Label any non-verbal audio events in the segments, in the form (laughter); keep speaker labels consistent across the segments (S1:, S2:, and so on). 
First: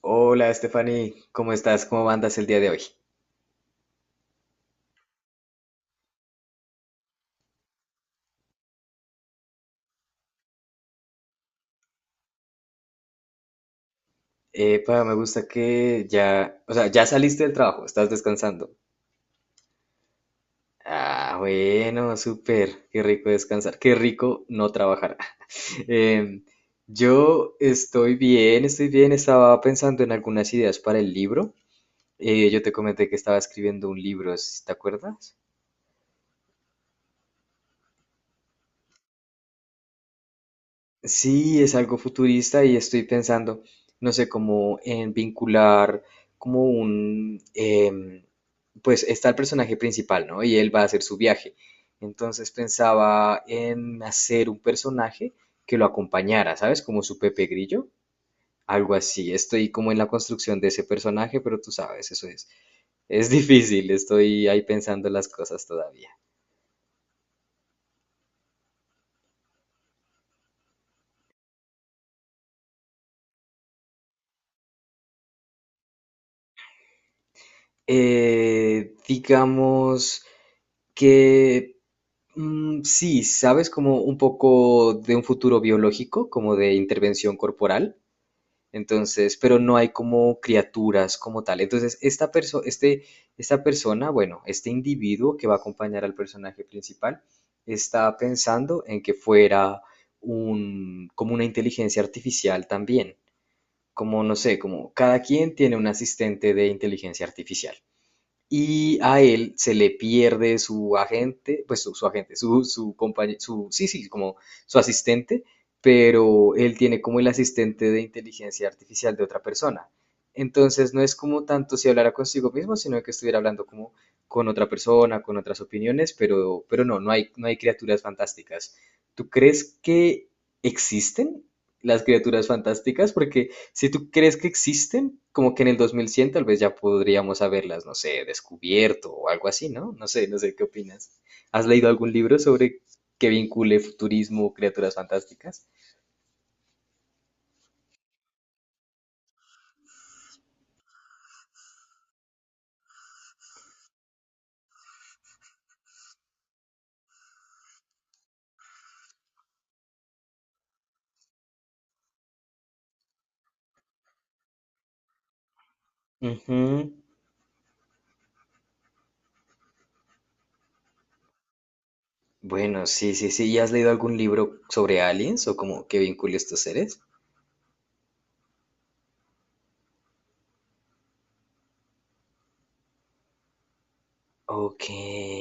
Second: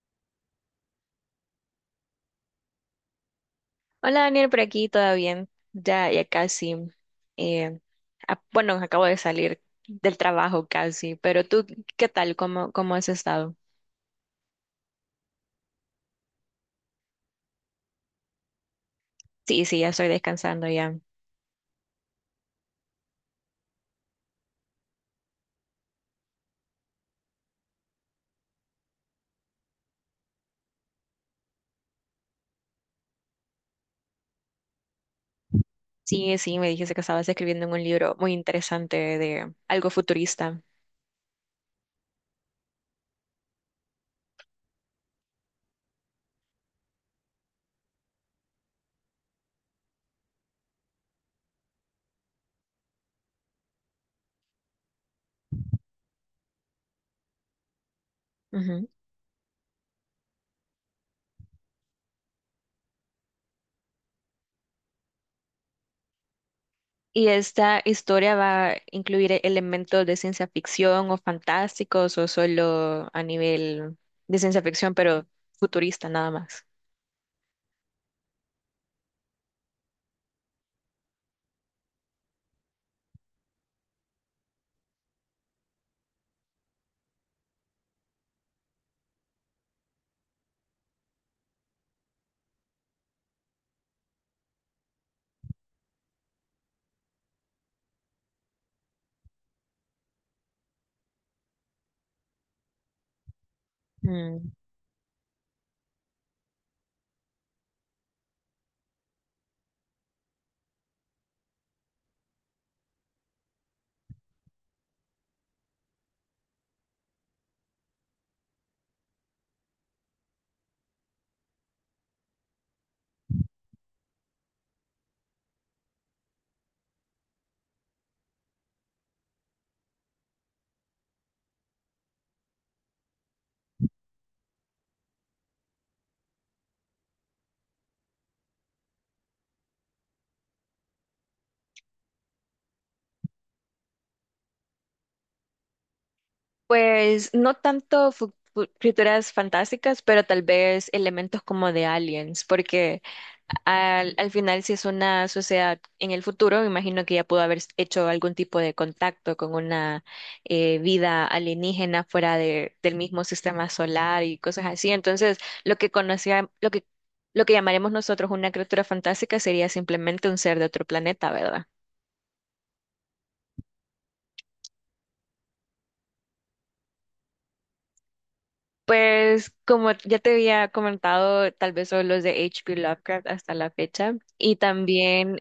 S1: Hola, Stephanie, ¿cómo estás? ¿Cómo andas el día de hoy?
S2: Hola Daniel, por aquí, ¿todo bien? Ya, ya casi. eh, bueno, acabo de salir del trabajo casi, pero tú, ¿qué tal? ¿Cómo has estado?
S1: Epa, me gusta que ya, o sea, ya saliste del trabajo, estás descansando.
S2: Sí, sí, ya estoy descansando ya.
S1: Ah, bueno, súper, qué rico descansar, qué rico no trabajar. (laughs) Em, yo estoy bien, estaba pensando en algunas ideas para el libro. Yo te comenté que estaba escribiendo un libro, ¿sí? ¿Te acuerdas?
S2: Sí, sí, me dijiste que estabas escribiendo un libro muy interesante de algo futurista.
S1: Sí, es algo futurista y estoy pensando, no sé, como en vincular como un, pues está el personaje principal, ¿no? Y él va a hacer su viaje. Entonces pensaba en hacer un personaje que lo acompañara, ¿sabes? Como su Pepe Grillo,
S2: Ujú.
S1: algo así. Estoy como en la construcción de ese personaje, pero tú sabes, eso es difícil, estoy ahí pensando las cosas todavía.
S2: ¿Y esta historia va a incluir elementos de ciencia ficción o fantásticos o solo a nivel de ciencia ficción, pero futurista nada más?
S1: Digamos que... sí, sabes como un poco de un futuro biológico, como de intervención corporal, entonces, pero no hay como criaturas como tal. Entonces, este, esta persona, bueno, este individuo que va a acompañar al personaje principal, está pensando en que fuera un, como una inteligencia artificial también, como no
S2: Mm.
S1: sé, como cada quien tiene un asistente de inteligencia artificial. Y a él se le pierde su agente, pues su agente, su compañero, su, sí, sí, como su asistente, pero él tiene como el asistente de inteligencia artificial de otra persona. Entonces no es como tanto si hablara consigo mismo, sino que estuviera hablando como con otra persona, con otras opiniones, pero, pero no hay, no hay criaturas fantásticas. ¿Tú crees que existen las criaturas fantásticas? Porque si tú crees que existen, como que en el 2100 tal vez ya podríamos haberlas, no sé, descubierto o algo así, ¿no? No sé, no sé qué opinas. ¿Has leído algún libro sobre que vincule futurismo o criaturas fantásticas?
S2: Pues no tanto criaturas fantásticas, pero tal vez elementos como de aliens, porque al final si es una sociedad en el futuro, me imagino que ya pudo haber hecho algún tipo de contacto con una vida alienígena fuera del mismo sistema solar y cosas así. Entonces, lo que conocía,
S1: Ujú.
S2: lo que llamaremos nosotros una criatura fantástica sería simplemente un ser de otro planeta, ¿verdad?
S1: Bueno, sí, sí, sí. ¿Y has leído algún libro sobre aliens o como que vincule estos seres?
S2: Pues como ya te había comentado, tal vez son los de H.P. Lovecraft hasta la fecha. Y
S1: Ok.
S2: también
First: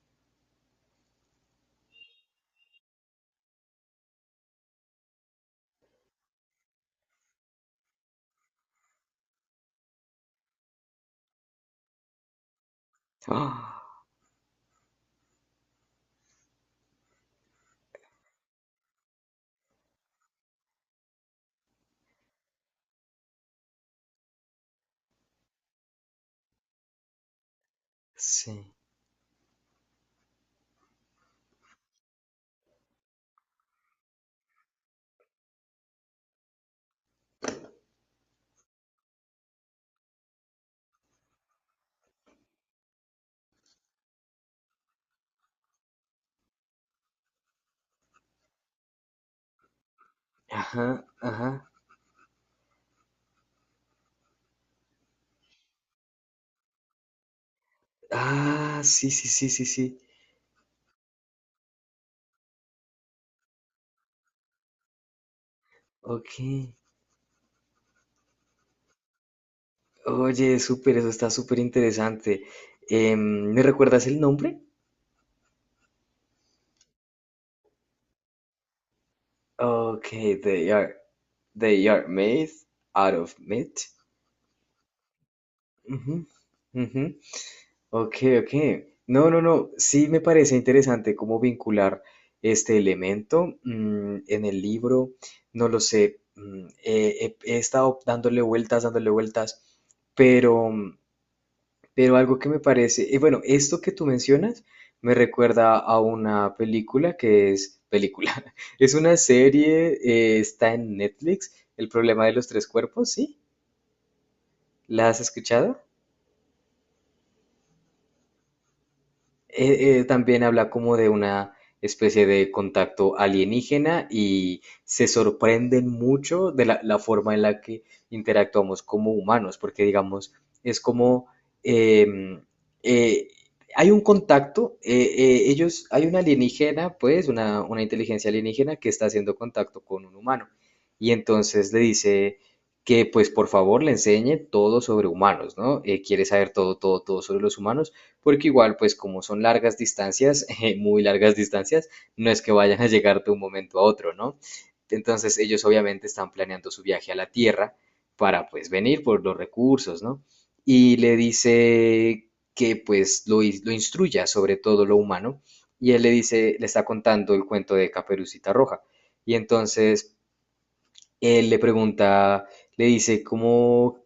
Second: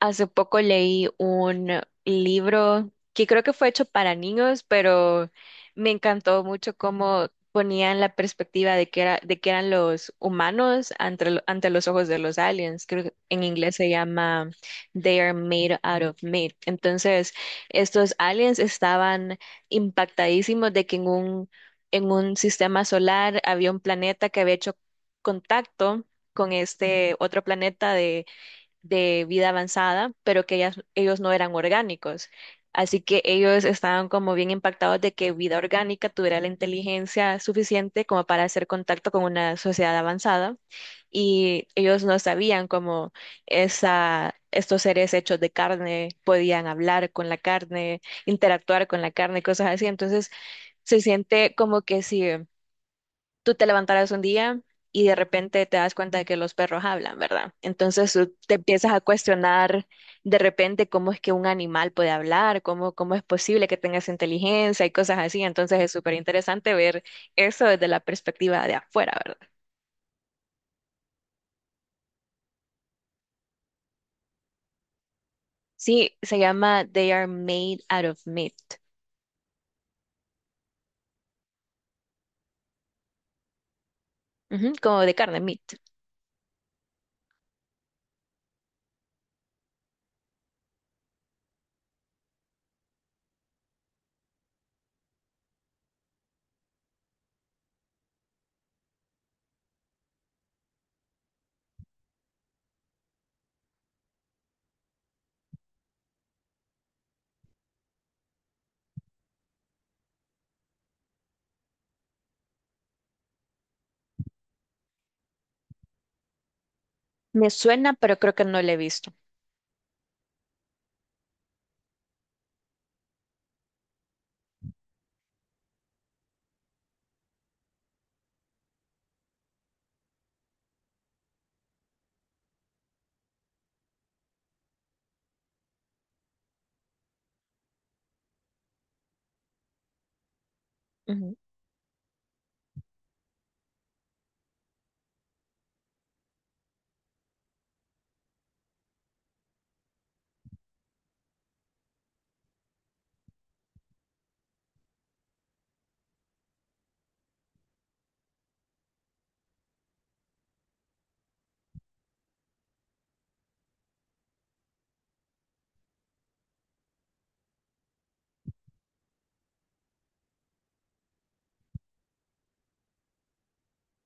S2: hace poco leí un libro que creo que fue hecho para niños, pero me encantó mucho cómo ponían la perspectiva de que era, de que eran los humanos ante, ante los ojos de los aliens. Creo que en inglés se
S1: Ah,
S2: llama They are made out of meat. Entonces, estos aliens estaban impactadísimos de que en un sistema solar había un planeta que había hecho contacto con este otro planeta de
S1: sí.
S2: de vida avanzada, pero que ellos no eran orgánicos. Así que ellos estaban como bien impactados de que vida orgánica tuviera la inteligencia suficiente como para hacer contacto con una sociedad avanzada y ellos no sabían cómo estos seres hechos de carne podían hablar con la carne, interactuar con la carne, cosas así. Entonces se
S1: Ajá,
S2: siente
S1: ajá.
S2: como que sí tú te levantarás un día y de repente te das cuenta de que los perros hablan, ¿verdad? Entonces tú te
S1: Ah,
S2: empiezas a
S1: sí, sí, sí, sí,
S2: cuestionar
S1: sí.
S2: de repente cómo es que un animal puede hablar, cómo es posible que tengas inteligencia y cosas así. Entonces es súper
S1: Ok.
S2: interesante ver eso desde la perspectiva de afuera, ¿verdad?
S1: Oye, súper, eso está súper interesante. ¿Me recuerdas el nombre?
S2: Sí, se llama They Are Made Out of Meat.
S1: Ok, they are, they are made out of meat.
S2: Ujú, como de carne, meat.
S1: Ujú, ujú. Ok, ok. No, no, no. Sí me parece interesante cómo vincular este elemento en el libro. No lo sé. He estado dándole vueltas, pero... pero algo que me parece, bueno, esto que tú mencionas me recuerda a una película que es película, (laughs) es una serie, está en Netflix, El problema de los tres cuerpos, ¿sí? ¿La has escuchado?
S2: Me suena, pero creo que no lo he visto.
S1: También habla como de una especie de contacto alienígena y se sorprenden mucho de la, la forma en la que interactuamos como humanos, porque digamos, es como em, eh, hay un contacto, ellos, hay una alienígena, pues, una inteligencia alienígena que está haciendo contacto con un humano y
S2: Ujú,
S1: entonces le dice que pues por favor le enseñe todo sobre humanos, ¿no? Quiere saber todo, todo, todo sobre los humanos porque igual, pues como son largas distancias, (laughs) muy largas distancias, no es que vayan a llegar de un momento a otro, ¿no? Entonces ellos obviamente están planeando su viaje a la Tierra para pues venir por los recursos, ¿no? Y le dice que pues lo, lo instruya sobre todo lo humano y él le dice, le está contando el cuento de Caperucita Roja. Y entonces él le pregunta, le dice, ¿cómo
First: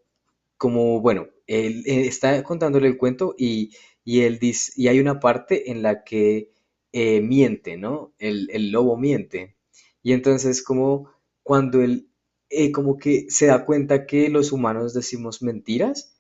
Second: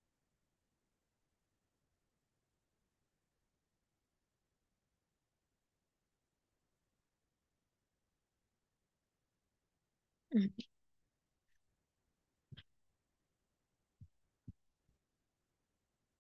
S1: como, bueno, él está contándole el cuento y él dice, y hay una parte en la que miente, ¿no? El lobo miente. Y entonces
S2: ujú.
S1: como cuando él como que se da cuenta que los humanos decimos mentiras,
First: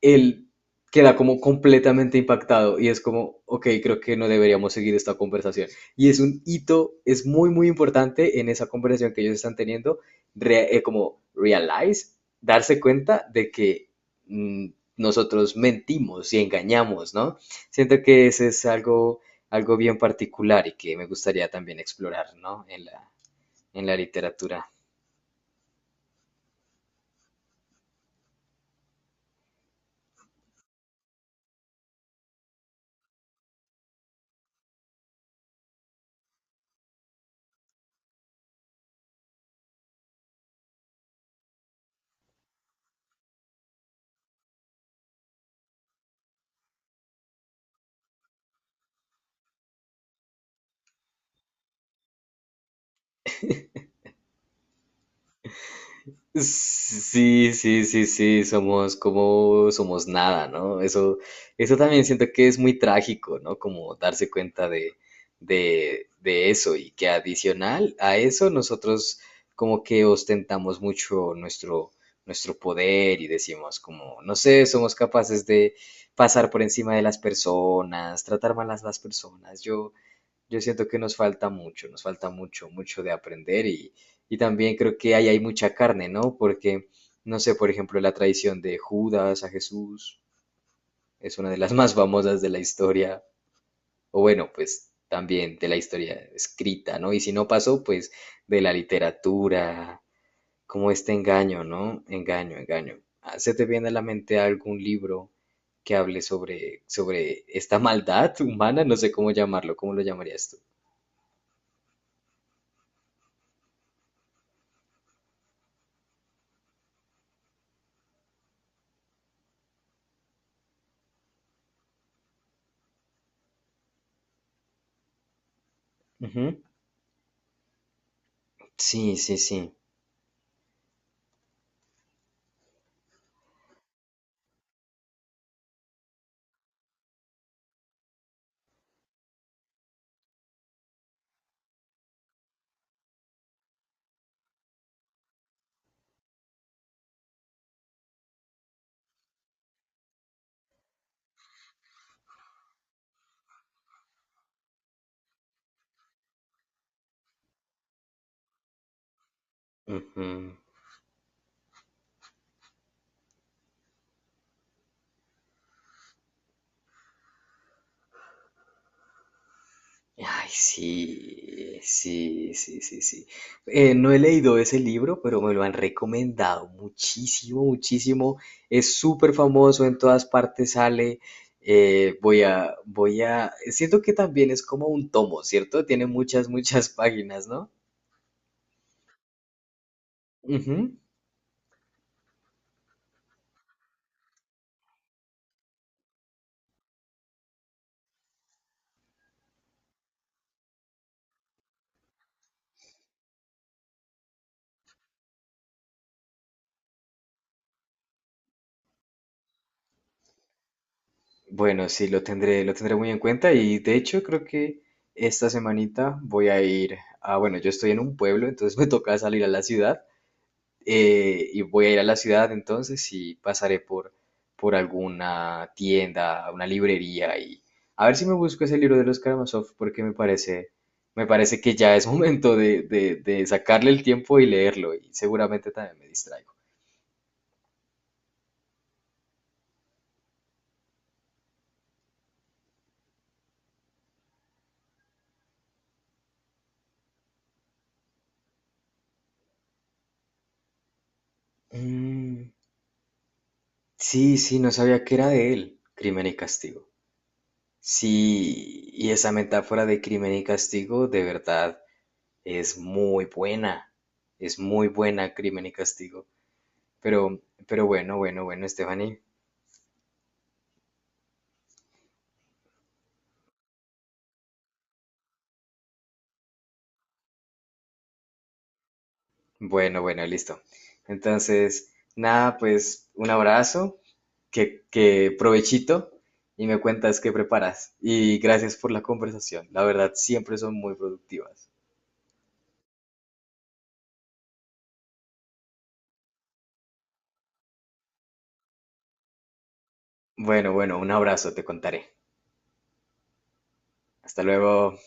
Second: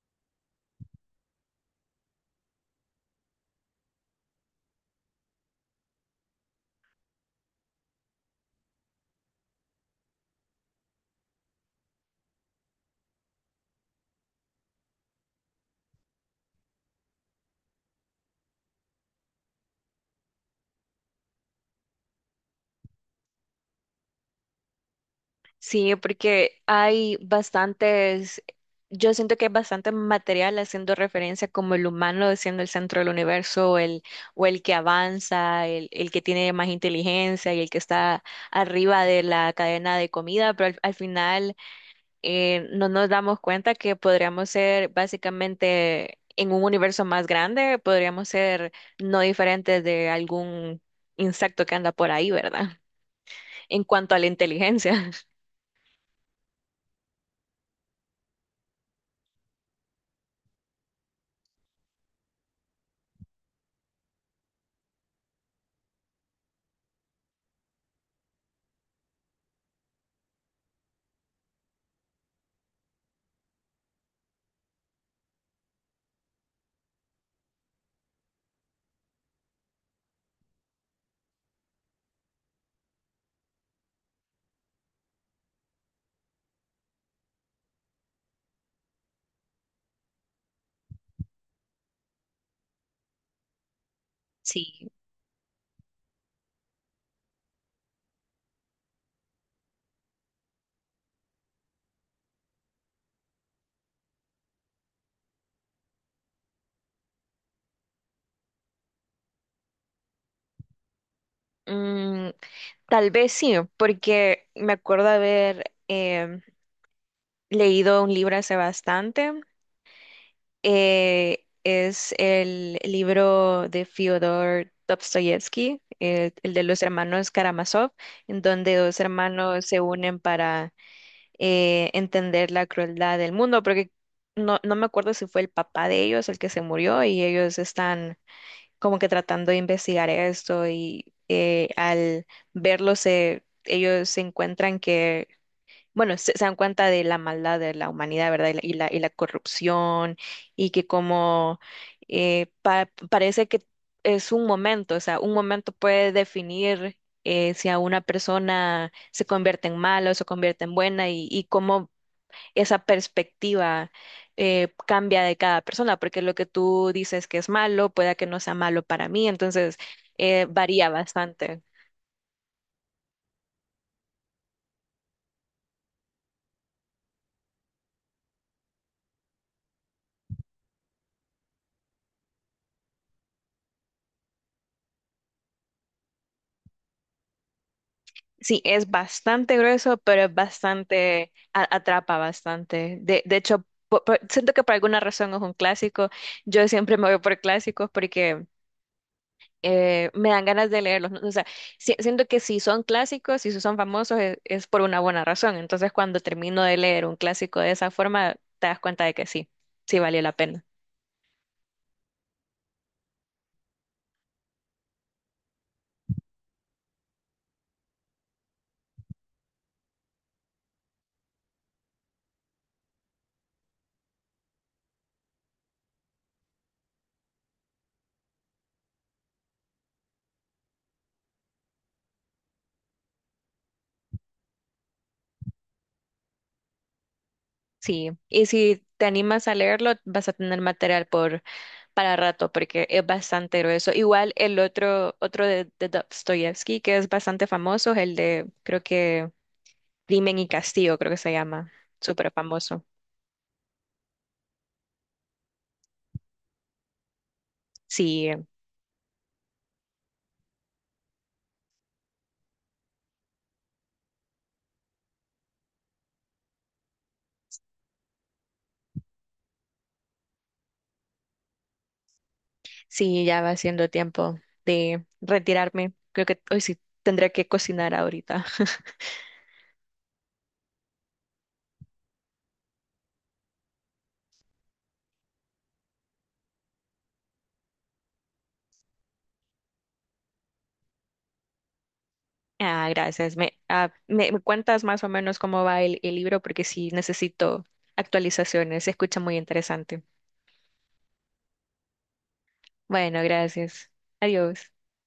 S1: él queda como completamente impactado y es como, ok, creo que no deberíamos seguir esta conversación. Y es un hito, es muy, muy importante en esa conversación que ellos están teniendo, como realize, darse cuenta de que mm, nosotros mentimos y engañamos, ¿no? Siento que ese es algo, algo bien particular y que me gustaría también explorar, ¿no? En la literatura.
S2: Sí, porque hay bastantes, yo siento que hay bastante material haciendo referencia como el humano siendo el centro del universo, el, o el que avanza, el que tiene más inteligencia y el que está arriba de la cadena de comida, pero al final no nos damos cuenta que podríamos ser básicamente en un universo más grande, podríamos ser no diferentes de algún insecto que anda por ahí, ¿verdad? En cuanto a la inteligencia. (laughs)
S1: Sí, sí, sí, sí, somos como, somos nada, ¿no? Eso también siento que es muy trágico, ¿no? Como darse cuenta de eso y que adicional a eso nosotros como que ostentamos mucho nuestro, nuestro poder y decimos como, no sé, somos capaces de pasar por encima de las personas, tratar mal a las personas. Yo siento que nos falta mucho, mucho de aprender y también creo que ahí hay mucha carne, ¿no? Porque, no sé, por ejemplo, la traición de Judas a Jesús es una de las (laughs) más famosas de la historia, o bueno,
S2: Sí,
S1: pues también de la historia escrita, ¿no? Y si no pasó, pues de la literatura, como este engaño, ¿no? Engaño, engaño. Ah, ¿se te viene a la mente algún libro que hable sobre, sobre esta maldad humana? No sé cómo llamarlo, ¿cómo lo llamarías tú?
S2: mm, tal vez sí, porque me acuerdo haber leído un libro hace bastante. Es el libro de Fyodor Dostoyevsky, el de los hermanos Karamazov, en donde dos
S1: Sí, sí, sí.
S2: hermanos se unen para entender la crueldad del mundo, porque no me acuerdo si fue el papá de ellos el que se murió y ellos están como que tratando de investigar esto y al ellos se encuentran que, bueno, se dan cuenta de la maldad de la humanidad, ¿verdad? Y y la corrupción y que como parece que es un momento, o sea, un momento puede definir si a una persona se convierte en mala o se
S1: Ujú.
S2: convierte en buena y cómo esa perspectiva cambia de cada persona, porque lo que tú dices que es malo, pueda que no sea malo para mí, entonces
S1: Ay,
S2: varía bastante.
S1: sí, sí, sí, sí, sí. No he leído ese libro, pero me lo han recomendado muchísimo, muchísimo. Es súper famoso, en todas partes sale. Voy a, voy a. Siento que también es como un tomo, ¿cierto? Tiene muchas, muchas páginas, ¿no?
S2: Sí, es bastante grueso, pero es
S1: Ujú.
S2: bastante, atrapa bastante. De hecho, siento que por alguna razón es un clásico. Yo siempre me voy por clásicos porque me dan ganas de leerlos, ¿no? O sea, siento que si son clásicos, si son famosos, es por una buena razón. Entonces, cuando termino de leer un clásico de esa forma, te das cuenta de que sí, sí valió la pena.
S1: Bueno, sí, lo tendré muy en cuenta y de hecho creo que esta semanita voy a ir a, bueno, yo estoy en un pueblo, entonces (laughs) me toca salir a la ciudad y voy a ir a la ciudad entonces y pasaré por alguna tienda, una librería y a ver si me busco ese libro de los Karamazov porque me parece que ya es (laughs) momento de sacarle el tiempo y leerlo y seguramente también me distraigo.
S2: Sí, y si te animas a leerlo, vas a tener material para rato, porque es bastante grueso. Igual el otro, otro de Dostoyevsky, que es bastante famoso, es el de, creo que, Crimen y Castigo, creo que se llama, súper
S1: Mm,
S2: famoso.
S1: sí, sí, no sabía que era de él, Crimen y Castigo.
S2: Sí,
S1: Sí, y esa metáfora de crimen y castigo de verdad es muy buena, es muy buena crimen y castigo. Pero, pero bueno, bueno, bueno, Stephanie.
S2: sí, ya va siendo tiempo de retirarme. Creo que hoy sí tendré que cocinar ahorita. (laughs)
S1: Bueno, bueno, listo. Entonces, nada, pues un abrazo, que provechito y me cuentas qué preparas. Y gracias por la conversación. La verdad, siempre son muy productivas.
S2: Ah, gracias. Me cuentas más o menos cómo va el libro porque sí necesito actualizaciones. Se escucha muy interesante.
S1: Bueno, bueno, un abrazo, te contaré.
S2: Bueno, gracias.
S1: Hasta
S2: Adiós.
S1: luego.